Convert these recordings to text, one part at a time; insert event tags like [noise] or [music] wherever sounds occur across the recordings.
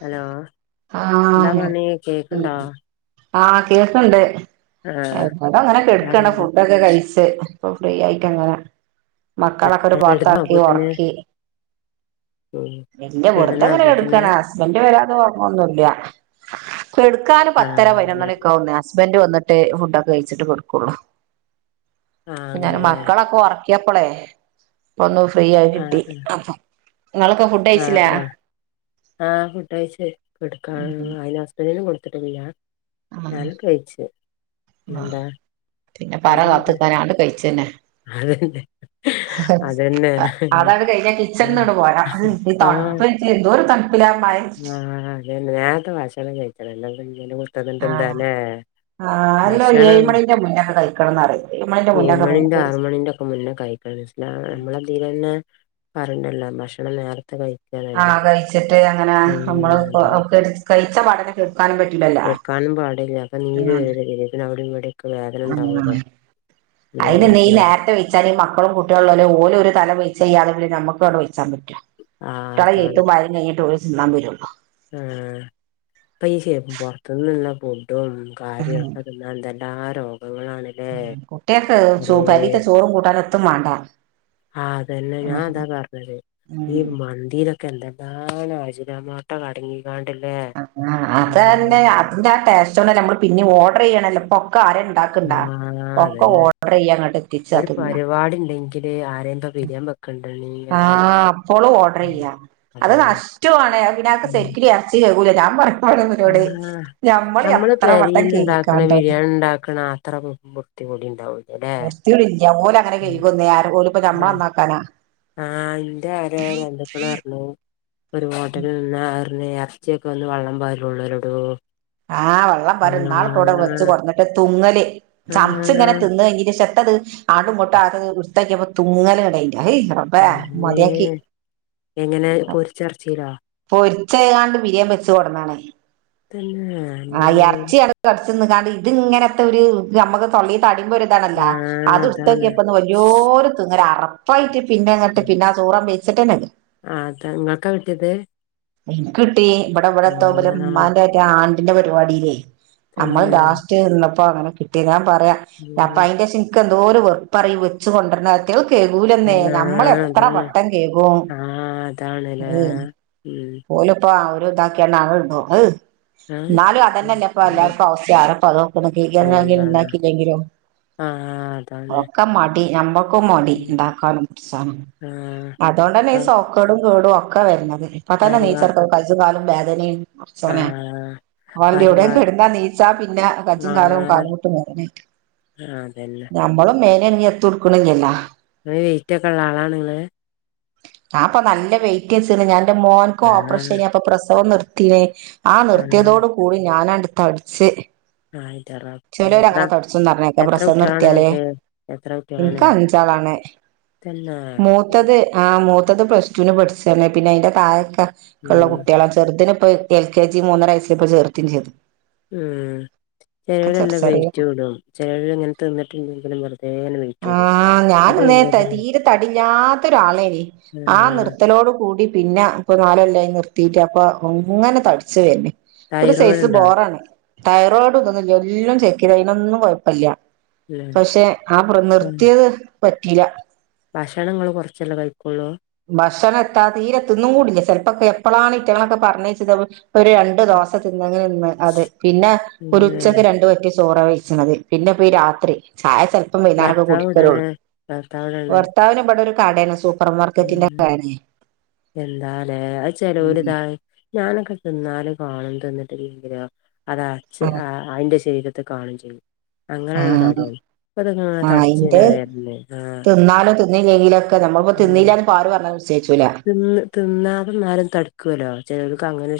Hello എന്താ ആഹ് പണി ഉം കേക്ക്ണ്ടോ ആഹ് കേക്ക്ണ്ട് ആഹ് ഇവടെ അങ്ങനെ കെട്ക്കാണ് വേറെന്താ ഫുഡൊക്കെ കഴ്ച്ച് ഇപ്പം ഫ്രീ ആയിട്ടങ്ങനെ മക്കളൊക്കെ ഒരു കെടന്നോ പാത്താക്കി അപ്പോത്തിന് ഉറക്കി ഉം ഇല്യ കെടന്നോ വെർതെങ്ങനെ കെട അപ്പോത്തിന് ക്കാണ്. ഹസ്ബന്റ് വരാതെ ഒർങ്ങൊന്നുല്ല കെട്ക്കാന് ആഹ് പത്തര അങ്ങനെ പയ്നൊന്നണിക്കാവുന്ന് ഹസ്ബന്റ് വന്ന് ട്ട് ഫുഡൊക്കെ കഴിച്ചിട്ട് കൊടുക്കുള്ളൂ ആഹ് പിന്നെ അങ്ങനെല്ലേ മക്കളൊക്കെ ഒർക്കി പ്പളെ ഒന്ന് ഫ്രീ ആയി കിട്ടി ആഹ് അപ്പോ നിങ്ങളൊക്കെ ഫുഡ് ആഹ് കയ്ച്ചില്ലേ ആഹ് ആഹ് ഫുഡയ്ച്ച് കെട്ക്കാ ഉം അയ്ന് ഹസ്ബൻഡിന് കൊടുത്തിട്ടില്ല ആഹ് ഞാനും കഴിച്ച് ആഹ് പിന്നെന്താ പിന്നെ പറ വേറെന്ത്‌ കാത്ത്ക്കാനാണ്ട് കഴിച്ചന്നെ അതെ അതെ അതാണ് കഴിഞ്ഞ കിച്ചൺന്ന്ട്ട് പോരാ ഈ ആഹ് തൺപ്പായിട്ട് എന്തോരു തൺപ് ആഹ് അതന്നെ നേർത്തെ ഭക്ഷണം കയ്ച്ചണം എല്ലാ ഇങ്ങനെ കുത്തർന്ന്ട്ട് ആഹ് എന്താലെ ആഹ് അല്ല ഏഴ് ഭക്ഷണം മണിന്റെ മുന്നൊക്കെ കഴിക്കണംന്ന് പറയും മണിന്റെ ഏഴ് മുന്നൊക്കെ മണിന്റെ നമുക്ക് ആറ് മണിന്റൊക്കെ മുന്നെ കഴിക്കണം ഇസ്ലാമില് നമ്മളെതിലന്നെ പറീണ്ടല്ലോ ഭക്ഷണം നേരത്തെ കഴിക്കണംന്ന് ആഹ് കഴിച്ചിട്ട് അങ്ങനെ നമ്മള് ഒപ്പം കഴിച്ച പാടന്നെ കെട്ക്ക കെട്ക്കാനും പാടില്ല അപ്പം നീര് വരും പി ശാരീരത്തില് അവിടിം വടിം ആ അയ്ന് എന്തോര് ന്ന് ഈ നേരത്തെ വെയ്ച്ചാലെ മക്കളും കുട്ടികളുംല്ല ഓല് ഒരു തല വയ് ചെയ്യാതെ പിന്നെ നമുക്ക് അവിടെ വെയ്യ്ച്ചാമ്പറ്റോ ആഹ് കുട്ടികളെ എയ്ത്തും വായനിം കഴിഞ്ഞിട്ടെ ഓല് തിന്നാൻ വരുള്ളൂ ആഹ പ്പ ഈ പൊർത്ത്ന്ന്ള്ള ഫുഡും കാര്യവും ഒക്കെ തിന്നാന്തന്നെ താരോ കുട്ട്യേക്ക് പെരീത്തെ ചോറും കൂട്ടാനും എത്തും മാണ്ട ആ അതന്നെ ഞാൻ അതാ പറഞ്ഞത് ഈ ഉം മന്തിയിലൊക്കെ എന്തെലാ നാണ് അജ്നാമോട്ടെ അടങ്ങി അത് തന്നെ അതിന്റെ ആ ടേസ്റ്റോൺടെന്നെ നമ്മള് പിന്നെ ഓർഡർ ചെയ്യണല്ലോപ്പൊ ക്ക ആരെ ണ്ടാക്ക്ണ്ടാ ആഹ് ഒക്കെ അതന്നെ ഓഡർ ചെയ്യാ ഇങ്ങട്ട് എത്തിച്ച തിന്ന ബിരിയാൻ വെക്കണ്ടയ് ആഹ് അപ്പൊളും ഓർഡർ ചെയ്യ അത് അതന്നെ നഷ്ടമാണ് പിനത്ത് സെരിക്കിനും ഇറച്ചി വേകൂല ആ നമ്മള് എത്ര വട്ടം പരിൽ ഉണ്ടാക്കണ കെയ്കിക്കാണ്ടാണ് ബിരിയാണി ഉണ്ടാക്കണ അത്ര ബുദ്ധിമുട്ട് കൂടി ഉണ്ടാവോ വൃത്തിയൊന്നുല്ല ഓല് അങ്ങനെ കഴ്കൊന്നൂല്യ ഓര്പ്പോ നമ്മള നന്നാക്കാനാ ആഹ ഇന്റെ ആരോ ബന്ധുക്കൾ പറഞ്ഞു ഒരു ഹോട്ടലിൽ നിന്ന് അറിഞ് ഇറച്ചിയൊക്കെ ഒന്ന് വെള്ളം പരോള്ളോലെഡോ ആ വെള്ളം പാരോള്ളു ന്നാൾ പ്പോ വെച്ച് കൊട്ന്നിട്ട് തുങ്ങല് ചമ്ച്ച് ങ്ങനെ ആഹ് തിന്ന് കഴിഞ്ഞിന്റെ ശേഷം ത്തത് ആടുംങ്ങാട്ടും വൃത്യാക്കെപ്പോ തുമങ്ങല് അയ് ന്റെറബ്ബേ അമ്മേ മതാക്കി എങ്ങനെ പൊരിച്ചെറച്ചീലോ പോരിച്ച ച്ചാണ്ട് ബിരിയാണ് വെച്ച് കൊടന്നാണ് തന്നെ ആ അമ്മേ ഇറച്ചിടുത്ത് കടിച്ച് തിന്നാണ്ട് ഇത് ഇങ്ങനത്തെ ഒരു നമ്മുക്ക് തൊള്ളില് തടിമ്പോ ഒരിതണല്ല ആഹ് അതാണ് അത്ടുത്തോക്യപ്പോണ്ട് വല്യൊരു തുങ്ങൽ അറപ്പായിട്ട് പിന്നെങ്ങട്ട് പിന്നെ ചോറ് വേയ്ച്ചിട്ടന്നെല്ല ആ ത് ങ്ങക്കാ കിട്ടിയത് ഇൻകിട്ടി ഇവിടെ ഇവിടെ ത്തോ ആഹ് ഉമ്മാന്റെ ആണ്ടിന്റെ പരിപാടിലെയ് നമ്മൾ തന്നെ ലാസ്റ്റ് തിന്നപ്പോ അങ്ങനെ കിട്ടി ഞാൻ പറയാം അപ്പ ഉം അയിന്റെശ ന്ക്ക് എന്തോരു വേർപാറിയോ ഈ വെച്ച് കൊണ്ടര്നോക്കെ കെക്കൂലെന്നെ അല്ലാ നമ്മൾ എത്ര അതാണ് വട്ടം കെക്കും ആ അതാണ്ലേ ഉം ഒൽ പ്പോ ആ ഒരു താക്കിയാണ്ട് ഇടും ആഹ്ഹ് ആ നാലും അതന്നെപ്പ പിന്നെ എല്ലർക്കും ആഹുഹ്സ്യം ആരപ്പതോക്കുണ് ബിരെണി പിന്നെന്താ ഉണ്ടാക്കില്ലെങ്കിലോ ആ അതാണ് ഒക്കെ മടി നമ്മക് ഒക്ക മടി ഉം ഉണ്ടാക്കാനും പുട്ച്ചാനും ആ അതുകൊണ്ടന്നെ ആ ഈ സോക്കടും കേടും ഒക്കെ വര്ണത് പ്പതന്നെ നീച്ചട്ക്കന് ഈ കജ്ജും കാലും വേദനിം ആഹ ആടീ എവിടെയും കെടുന്നാ നീച്ചാ പിന്നെ ആ കജും കാലവും കാല്മുട്ടും വേദനായിട്ട് വെഴാ ആ അതന്നെ മേനനങ്ങി എത്തും ഇട്ക്ക്ണില്ലല്ലോ അത് വെയിറ്റ് ഒക്കെ ഉള്ള ആളാണ് നിങ്ങള് ആ അപ്പ നല്ല വെയ്റ്റച്ച്ന്ന് ഞാൻ എന്റെ ആ മോൻകോപ്പറേഷന അപ്പൊ പ്രസവം നി ത്തിയെ ആ ത്തിയതോട് കൂടി ഞാൻ ആൻഡ് തടിച്ച് ആയിന്റെ റബ്ബേ ചെലര് എത്ര അങ്ങനെ തുടച്ചന്ന് [unintelligible] ക്കെ എത്ര പ്രസവം കുട്ട്യാളാണ് നിർത്തിയാലേ ഇങ്ങക്ക് എത്ര കുട്ട്യാളാണ് ഇനിക് തന്നെ മൂത്തത് ആ അത്തത് പ്ലസടുന് പഠിച്ചന് പിന്നെ അതിന്റെ തായൊക്ക ഉള്ള ഉം കുട്ടികളാണ് ചെറുതിന് ഇപ്പൊ എൽ കെ ജി മൂന്നരയസ്സൽ ഇപ്പോ ചേർതെയം ചെയ്തു ഉ ഒക്കെ ചെറു ചിലവല്ലാം ചെറിയ വെറ്റ് കടും ചിലൾ ഇങ്ങനെ തിന്നിട്ടുണ്ടെങ്കിലും വെറുതേനെ ആ ഞാനന്ന തീരെ തടിലാത്ത ഒരാളേയ്യന്ന് ആ ആഹ് നിർത്തലോട് കൂടി പിന്നെ ഇപ്പൊ നാലകൊല്ലായി നിർത്തിയിട്ട് അപ്പൊ അങ്ങനെ തടിച്ചു വരണ് ഒരു തൈറോയ്ഡ് സൈസ് ഇണ്ടോ ബോറാണ് തൈറോയിഡ് ഇതന്നില്ല എല്ലാം ചേക്ക [unintelligible] കുഴപ്പില്ല ഉം പക്ഷെ ആ നിർത്തിയത് പറ്റില്ല ഭാക്ഷണ [unintelligible] കുറച്ചെല്ലാം കഴിക്കൊുള്ളൂ ഭക്ഷണം എത്താ തീരെ തിന്നുടില്ല ചിലപ്പോക്കെ എപ്പള്ളാണ് ഇറ്റങ്ങളൊക്കെ പറഞ്ഞച്ച ഒരു രണ്ട് ദോസ തിന്നെങ്കിൽ തിന്ന് അത് പിന്നെ ഒരു പിന്നെ ഉച്ചക്ക് രണ്ട് വറ്റ് ചോറ [unintelligible] പിന്നെ പോ ഈ രാത്രി ആയ ചെപ്പം വൈന്നാറൊക്കെ ഭർത്താവ് എവിടാണ് കുടികളൊള്ളൂ ഭർത്താവ് എവിടാണ് ഭർത്താവിന് ഇവിടെ ഒരു കാട സൂപ്പർ ഉം മാർക്കറ്റിന്റെണെ [unintelligible] എന്താലേ അ ചലോര് താ ഞാനൊക്കെ തിന്നാലും കാണും [unintelligible] [unintelligible] അതിന്റെ ശരീരത്തെ കാണും ചെയ്യും ആ അങ്ങനെള്ള തടിയാണ് ഇപ്പ ഇതിങ്ങനെ ആ തടിച്ചിങ്ങനെ അയിന്റെ വെര്ണ് ആഹ് തിന്നാലും തിന്നില്ലെലൊക്കെ നമ്മ [unintelligible] ഉം തിന്നില്ലന്ന് പാറു പറഞ്ഞു തിന്ന് തിന്നാ [unintelligible] തടുക്കുവേലൊ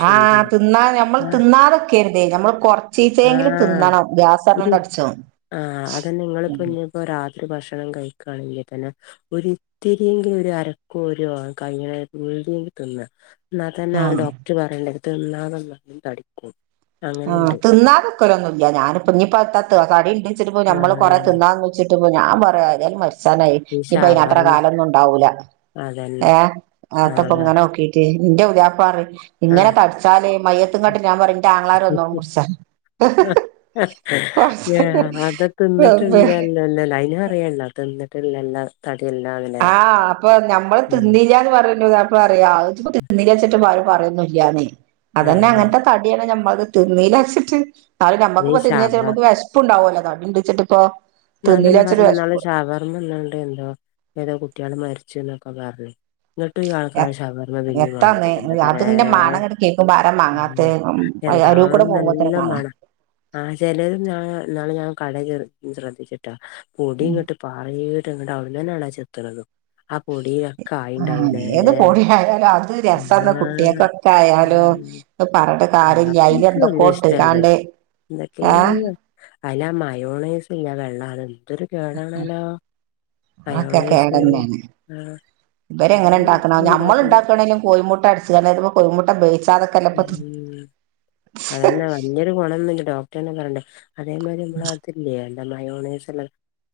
ആഹ തിന്നാ ഞമ്മള് ആഹ് തിന്നാതെക്കര്ത് ഞമ്മള് കൊറച്ചീച്ചേങ്കിലും തിന്നണം ഗ്യ ആസരണം തടിച്ചും ആ അതന്നെ ഇങ്ങളിപ്പോന്നിപ്പോ രാ ത്രി ഭക്ഷണം കഴിക്കാണെങ്കി തന്നെ ഒരിത്തിരിയെങ്കിലൊരു അരക്കോരു കയ്യണേ [unintelligible] തിന്ന ഇന്നാതന്നെ ആഹ് ഡോക്ടർ പറയണ്ടേത് തിന്നാതെന്നാലും തടിക്കും ആ അങ്ങനെയുണ്ട് തിന്നാതെക്കലൊന്നുല്ല്യ ഞാന്പ്പനിപ്പ [unintelligible] തടിണ്ട്ച്ചിട്ട്പ്പൊ ഞമ്മള് കൊറെ ആഹ് തിന്നാന്ന് വെച്ചി ട്ട്പ്പോ ഞാൻ പറയാ ഏതായാലും മരിച്ചാനായി ഈ ഇനിപ്പയ്ന് അത്ര ഷവർമ കാലൊന്നോണ്ടാവൂല അതന്നെ ഏ ആഹ് ആത്തപൊങ്ങനെ നോക്കീട്ട് ന്റെ പുദ്യാപ്പറിയും ഇങ്ങനെ ആഹ് തടിച്ചാല് മയ്യത്തും കട്ടില് ഞാൻ പറയു ൻ്റാങ്ങളാരൊന്നും മുറിച്ച ഞാ അതൊക്കെ ന്ന്ട്ടില്ലല്ലോല്ലോലെ അയിനു അറിയല്ലാ തിന്നിട്ട് ല്ലല്ലെല്ലാട് ആ അപ്പൊ ഞമ്മള് ഉം തിന്നീല്ല്യ പറ [unintelligible] പറിയ ജിപ്പൊ തിന്ന്ല്ല്യേച്ചിട്ട്പ്പൊ ആരു പറയൊന്നുല്ല്യാന്നെ അതന്നെ ആഹ് അങ്ങനത്തെ തടിയാണ് ഞമ്മ മത് തിന്നീല്യാച്ചിട്ട് അത് ഈ ഞമ്മക്ക്പ്പോ ഷവ തിന്നെച്ച മ്മക്ക് വെഷ്പ്പുണ്ടാവല്ലോ തടിണ്ട്ച്ചിട്ട്പ്പൊ. ഞാൻ തന്നെ പറഞ്ഞുന്നാളെ ഷവർമ്മന്നാണ്ടെന്തോ ഏതോ കുട്ട്യേള് മരിച്ച്ന്നൊക്കെ പറഞ്ഞ് ന്നിട്ടു ഈ എ ആൾക്കാര് ശവർമ്മ പിന്നിം വാങ്ങി എത്താന്ന് തിന്നന്നെ അതിന്റെ മണങ്ങട്ട് കേക്കുമ്പോ ആരാ മാങ്ങാത്തെ [unintelligible] എന്താണ് അരൂക്കൂടെ നല്ല പോകുമ്പോത്തിന് മാണാ മണാ ആ ചെലൊര് ഞാ ഇന്നാള് ഞാൻ കട ശ്രദ്ധിച്ചിട്ടാ പൊടിങ്ങട്ട് പാറീട്ട് ന്നിട്ട് അവട്ന്നൊണ് ആ ചെത്ത്ണതും ആ പൊടി ആ ഏത് പൊടിയായാലും അത് രസാന്ന് ആഹ് കുട്ടിയെക്കൊക്കായാലു [unintelligible] ആ ഇന്ക്ക് വല്ല്യ ഇഷ്ടല്ല്യേ എന്തൊക്കെ ഏഹ് അയ്ലാ മയോണേയ്സില്ലെ വെള്ളാ ന്തൊരു കേടാണേലൊ അതൊക്കെ മയോണയ്സ് കേടന്നെയാണ് ഇവരെങ്ങനെ ഉണ്ടാക്കണ ഞമ്മളുണ്ടാക്കണേലും കോഴമുട്ട അടിച്ചേണ് കോഴമുട്ട വേവി അതന്നെ വല്ല്യൊരു കൊണോന്നൂല്ല ഡോക്ടറെന്നെ പറഞ്ഞണ് അതേമാരി മ്മളെ ആതില്ല്യേ മയോണേഴ്സിള്ളെ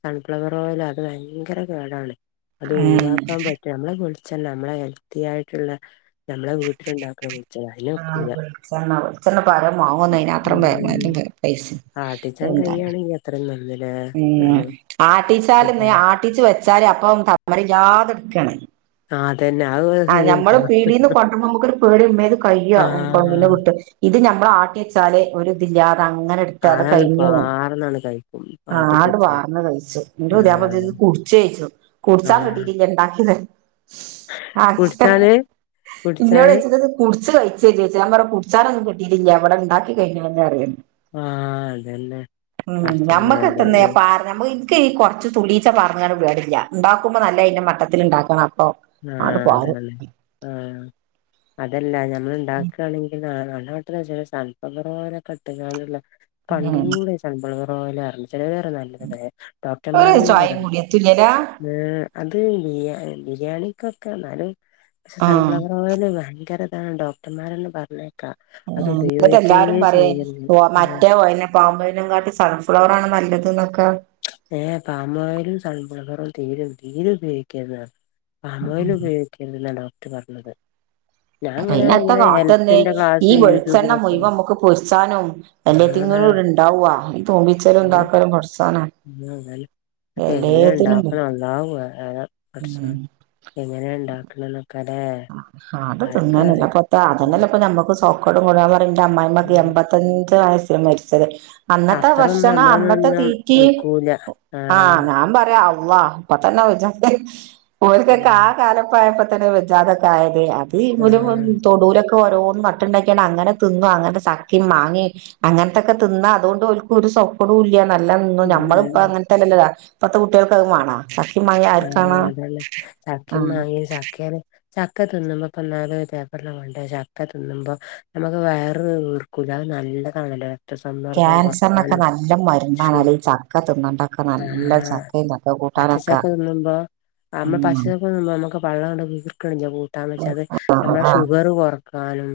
സൺഫ്ലവറോയലാ അത് വയ്ങ്കര കേടാണ് അത് ഉം ഒഴിവാക്കാൻ പറ്റും നമ്മ്ളെ അച്ചൻ നമ്മളെ ഹെൽത്തി ആയിട്ടുള്ള നമ്മളെ വീട്ടിലുണ്ടാക്കണെ ആ വെളിച്ചെണ്ണ വെളിച്ചെണ്ണപ്പം ആരേവാങ്ങോന്നെ അയിനാത്രം ഉം വെലല്ലെ പൈസ ആട്ടിച്ചാൻ എന്താ കയ്യാണെ ഇനി അത്രം നന്ന് ഉം ആട്ടിച്ചാല്ന്ന് ആട്ടിച്ചു വെച്ചാല് അപ്പൊ തമ്മറിക്കാതെട്ക്കാണ് ആഹ് അതന്നെ അത് ആ ഞമ്മള് ശരിയാണ് പീടീന്ന് കൊണ്ടോര്മ്പം മ്മക്കൊരു പേടി ഉമ്മേത് കയാ [unintelligible] ആഹ് വിട്ട് ഇത് ഞമ്മള് ആട്ടി വെച്ചാല് ഒരിതില്ലാതെ അങ്ങനെ ഇട്ത്ത് അത് അതാണ് കഴിഞ്ഞു പാർന്നാണ് കഴിക്കും ആണ്ട് ആട്ടിച്ചെച്ചാ വാർന്ന് കഴിച്ച് ഇന്റെുതെ ആഹ് പോലെത്തിത് കുടിച്ചേക്കു കുടിച്ചാ ആഹ് കിട്ടിട്ടില്ല ഉണ്ടാ ക്ക്ണ് ആക്കിട്ടെ കുടിച്ചാല് ഇന്നോട് കുടിച്ചാല് വെച്ചിത് കുടിച്ച് കഴിച്ചോജി ചോയ്ച്ച് ഞാൻ പറഞ്ഞ് കുടിച്ചാനൊന്നു കിട്ടിട്ടില്ല ഇവ്ടെണ്ടാക്കി കഴിഞ്ഞ്ണ്റിയ ആ അതന്നെ പടചോനെ [unintelligible] [inaudible] ഇന്ക്ക് ഈ കൊർച്ച് തുള്ളീച്ചെ പാറന്ന്കാണ്ട് പരിപാടില്ല്യ ഉണ്ടാക്കുമ്പോ നല്ല അതിന്റെ മട്ടത്തില് ഉണ്ടാക്കണം അപ്പൊ ആ ആട് പാറും അതാണ് ആ അതല്ല ഞമ്മള് ഇണ്ടാക്കാണെങ്കില് ആ നമ്മടെ വീട്ടില ചെറിയ സൺഫ്ലവറോയിലൊക്കെ ഇട്ട്ക്കാണ്ട്ള്ളേ ഉം [unintelligible] ഓലാണ് ചെലോരറും നല്ലതന്ന് ഒരു ഡോക്ടർമാരെന്നെ ചായയും പറണ്ട് കൂടി എത്തൂലരാ [unintelligible] അത് ബിയാ ബിരിയാണിക്കൊക്കെന്നാലും പക്ഷെ ആഹ് സൺഫ്ലവറോയില് ഭയങ്കര ആ ഡോക്ടർമാരാണ് പറഞ്ഞെ ആ ന്നിട്ട് എല്ലാരും പറയേ ചെയ്യരുത് ഓ ആഹ് മറ്റേ ഓയില്നെ പാമ്പോയ്ല്നെ കാട്ട് സൺഫ്ലവറാണ് നല്ല ത് നൊക്കെ ഏ പാമോയിലും സൺഫ്ളവറും തീരും തീര ഉപയോഗിക്കില്ല പാം ഓയില് ഉപയോഗിക്കരുന്നെന്ന ഡോക്ടർ പറഞ്ഞത് ഞാൻ ഇങ്ങനെ പിന്നെത്തെ ഇങ്ങനെ കാട്ടന്നെ ഹെൽത്തിന്റെ ഈ ക്ലാസ് വെളിച്ചെണ്ണ യൂട്യൂബിലൊക്കെ മുഴവ് നമുക്ക് പൊരിച്ചാനും അല്ല ആഹ് ഉണ്ടാവുവാ ഈ തോന്നിച്ചന്താക്കാലും കുറച്ച് അങ്ങക്കെ എങ്ങനെ എല്ലാത്തിനും ഉണ്ടാക്കണ്ടാവുന്നത് ഉം എങ്ങനെയ ഉണ്ടാക്കണന്നൊക്കെ ആ അത് തിന്നല്ല പൊത്ത ഉം അതന്നല്ല ഇപ്പ നമ്മുക്ക് സോക്കോട് കൂടല എന്റെ അമ്മായിമ്മക്ക് ഉം എമ്പത്തഞ്ച് വയസ്സിൽ മരിച്ചത് അന്നത്തെ അത്രൊന്നും ഭക്ഷണം അന്നത്തെ നമ്മളൊന്നും തീറ്റി നിക്കൂല ആഹ് ഞാൻ പറയാം അ അപ്പൊ തന്നെ വ ഓൽക്കൊക്കെ ആ ആഹ് കാലപ്പായപ്പോ തന്നെ വിജാതൊക്കെ ആയത് അത്ലം ആഹ് തൊടൂലൊ ഒരോന്ന് നട്ട്ണ്ടാക്കിയാണ്ട് അങ്ങനെ തിന്നും അങ്ങനെ ചക്കിം മാങ്ങിം അങ്ങത്തെക്കെ തിന്നാ അതൊട് ഓൽക്ക് ഒ സ്വക്കടും ഇല്ല നല്ലന്നും ഉം നമ്മൾഇപ്പ ഉം അങ്ങനത്തെല്ല പത്തെ കുട്ടേൾക്ക്ൾക്കത് വാണ ആ ആ അതന്നെചക്കിം ആഹ് മാങ്ങിം ചാക്കിയല് ചക്ക തിന്ന് മ്പോ ഇപ്പൊ നാല് [unintelligible] ണ്ട ചക്ക തിന്നുമ്പോ നമുക്ക് വയറ് വീർക്കൂല നല്ല കണല ക്യാൻസർ നൊക്കെ നല്ല മരുന്നാണ് ചക്ക തിന്നണ്ടൊക്കെ നല്ല ചക്കയിന്നൊക്കെ കൂട്ടാനക്ക തിന്നു ബോ അ [unintelligible] ന്താന്ന് വെച്ചാ അത് നമ്മടെ ആഹ് ഷുഗർ കൊറക്കാനും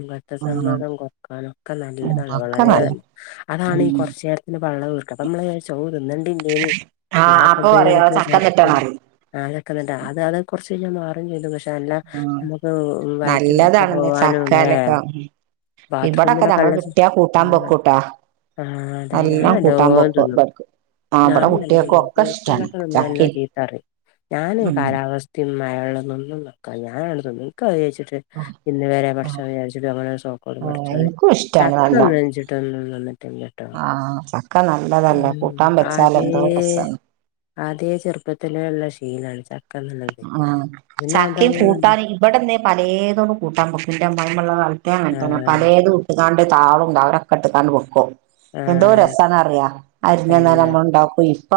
ഉം രക്‌തസമ്മർദം കൊറക്കാനും ഒക്കെ ഉം നല്ലതാണ് വള ഒക്കെ നല്ല [unintelligible] അതാണ് ഈ ഉം കൊറച്ച് യേരത്തിൻ പള്ള വീർക്ക അപ്പമ്മൾ വിചാരിച്ചു ഔ തിന്നെടി നി ആഹ് അപ്പൊ അതെ പറയാ നൊകേ ചക്ക തിന്നിട്ടാണറി വിചാരിക്കുംഅതൊക്കെ തന്നെ അത് അത് കുറച്ച് കഴിഞ്ഞാൽമാറും ചെയ്തു പക് എല്ല ഉം നമുക്ക് വയറ്റ്ന്നൊക്കെ നല്ലതാണെന്ന് പോവാനും ലെ ചക്കാലൊക്കെ ഇവിടൊക്കെ ബാത്ത്റൂമില ഞങ്ങള് കിട്ടിയാ കൂട്ടാൻ [unintelligible] വെക്കൂട്ടാ ആ അതേ ഞാൻ കൂട്ടാൻ എല്ലാം വെക്കും തിന്നും ഇവർക്ക് ആഹ് ഞാൻ ഇവിടെ നല്ല കുട്ടികൾക്കും തിന്നും ഒക്കെ പൗത്ത ഇഷ്ടാണ് ചക്ക തിന്നാൽ ഇന്നേ ചക്കിം ചീത്തറിം ഞാൻ ഉം കാലാവസ്ഥിം മഴ വെള്ളം കൊണ്ടും വക്ക ഞാൻ അൺ തിന്നുംഇക്ക് അത് വിചാരിച്ചിട്ട് ഇന്ന് വരേ പടച്ചോൻ വിചാരിച്ചിട്ട് അങ്ങനെ ഒരു സോ ഓ ആഹ് പടച്ചോനേ എനിക്കും ഇഷ്ടാണ് ചക്ക നല്ലോം തിന്ന്ച്ച്‌ട് ഒന്നും ഇല്ല ട്ടോ ആഹ് ചക്ക നല്ലതല്ലേ കൂട്ടാൻ [unintelligible] ആ വെച്ചാൽ ദേ എന്തോ രസാ അതെ ചെറുപ്പത്തിലേള്ള ശീലാണ് ചക്ക തിന്നണത് ആ പിന്നെ ചക്കിം അതങ്ങനെ കൂട്ടാനും ഇവടെന്റെ പലേതോടും കൂട്ടാം വക്കും ന്റഅമ്മായിമ്മ ഇള്ള കാല ഇവടിംഅങ്ങൻതന്നെ ആഹ് പലേത് ഇട്ടുകാണ്ട് താളും തവരിം ഒക്കെഇട്ട്ക്കാണ്ട് വെക്കും എന്തോ ആഹ് രസാന്ന അറിയ അരിഞ്ഞ ന്നാ തന്നെ നമ്മൾണ്ടാ കൈ ഇപ്പ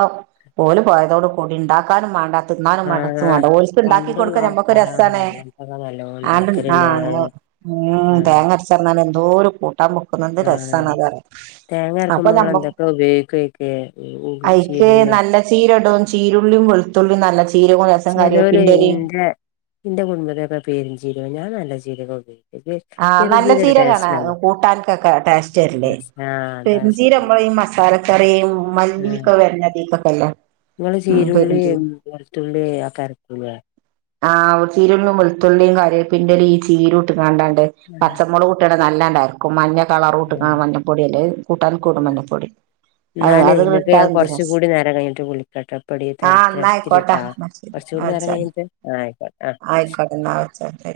ഓല് പോയതോട് കൂടി ഇണ്ടാക്കാനും വാണ്ട തിന്നാനും വാണ്ട ആഹ് വാണ്ട ഓൽക്ക് ഇണ്ടാക്കി പണ്ടുള്ള കൊടുക്ക നമ്മക്ക് ഒരു രസാൺ ആൾക്കാരാണല്ലോ അങ്ങനത്തൊക്കെ നല്ലോണം ആണ്ട് ആ ഉണ്ടാക്കലില്ലേ [unintelligible] ആഹ് തേങ്ങ അരച്ചന്നാൽ എന്തോരു കൂട്ടാൻ വെക്കുന്ന എന്ത് ആഹ് രസാനറിയാ തേങ്ങ അപ്പൊ അരക്കുമ്പോ ഇങ്ങള് നമ്മം എന്തൊക്കെ ഉപയോഗിക്കുവയ്ക്ക് അഐക്ക് ചീരുള്ളിയാ നല്ല ചീര ഇടും ചീരുള്ളിം വളുത്തുള്ളിം നല്ല ചീരകും ചലോര് ന്റെ ന്റെ കുടുംബത്തിലൊക്കേ പെരും ജീരകം ഞാൻ നല്ല ചീരക ഉപയോ ആ നല്ല ചിരകാൺ കൂട്ടാൻക്കൊക്കെ ടേസ്റ്റ് തെര്ല് ആഹ് അതാ ശരി പെരിഞ്ചിരം മ്മൾ ഈ മസാലക്കറി മല്ലിക്കെ വരുന്നതിക്കെ ങ്ങള് ചീരുള്ളിം വെളുത്തുള്ളിം ഒക്കെ അരക്കു ലൈ ആ ചീരും വളുത്തുള്ളി കറേപ്പിന്റ ലിം ഈ ചീരും ട്ട്ങ്ങാടണ്ട് പച്ചമുളക് ട്ട് നല്ലാണ്ടരക്കും മഞ്ഞ കളറുട്ട് ആഹ് കാമഞ്ഞപ്പൊടി എല്ലേ കൂട്ടാൻക്കും ഇടും മഞ പൊടി ന്നാല് ങ്ങക്ക് ഞാൻ കൊറച്ച്‌കൂടി നേരം കഴിഞ്ഞിട്ട് വിളിക്കട്ടോ ഇപ്പടി ആഹ് തെരക്കിലാ ഇന്നാ ആയിക്കോട്ടെ ഇത്തിരിട്ടാ ഇന്നാ ശരി ചൂട് ആഹ് നേരം വെച്ചാളി കഴിഞ്ഞിട്ട് ആ അയിക്കോ ആ ആയിക്കോട്ടെ ഇന്നാ വെച്ചാളി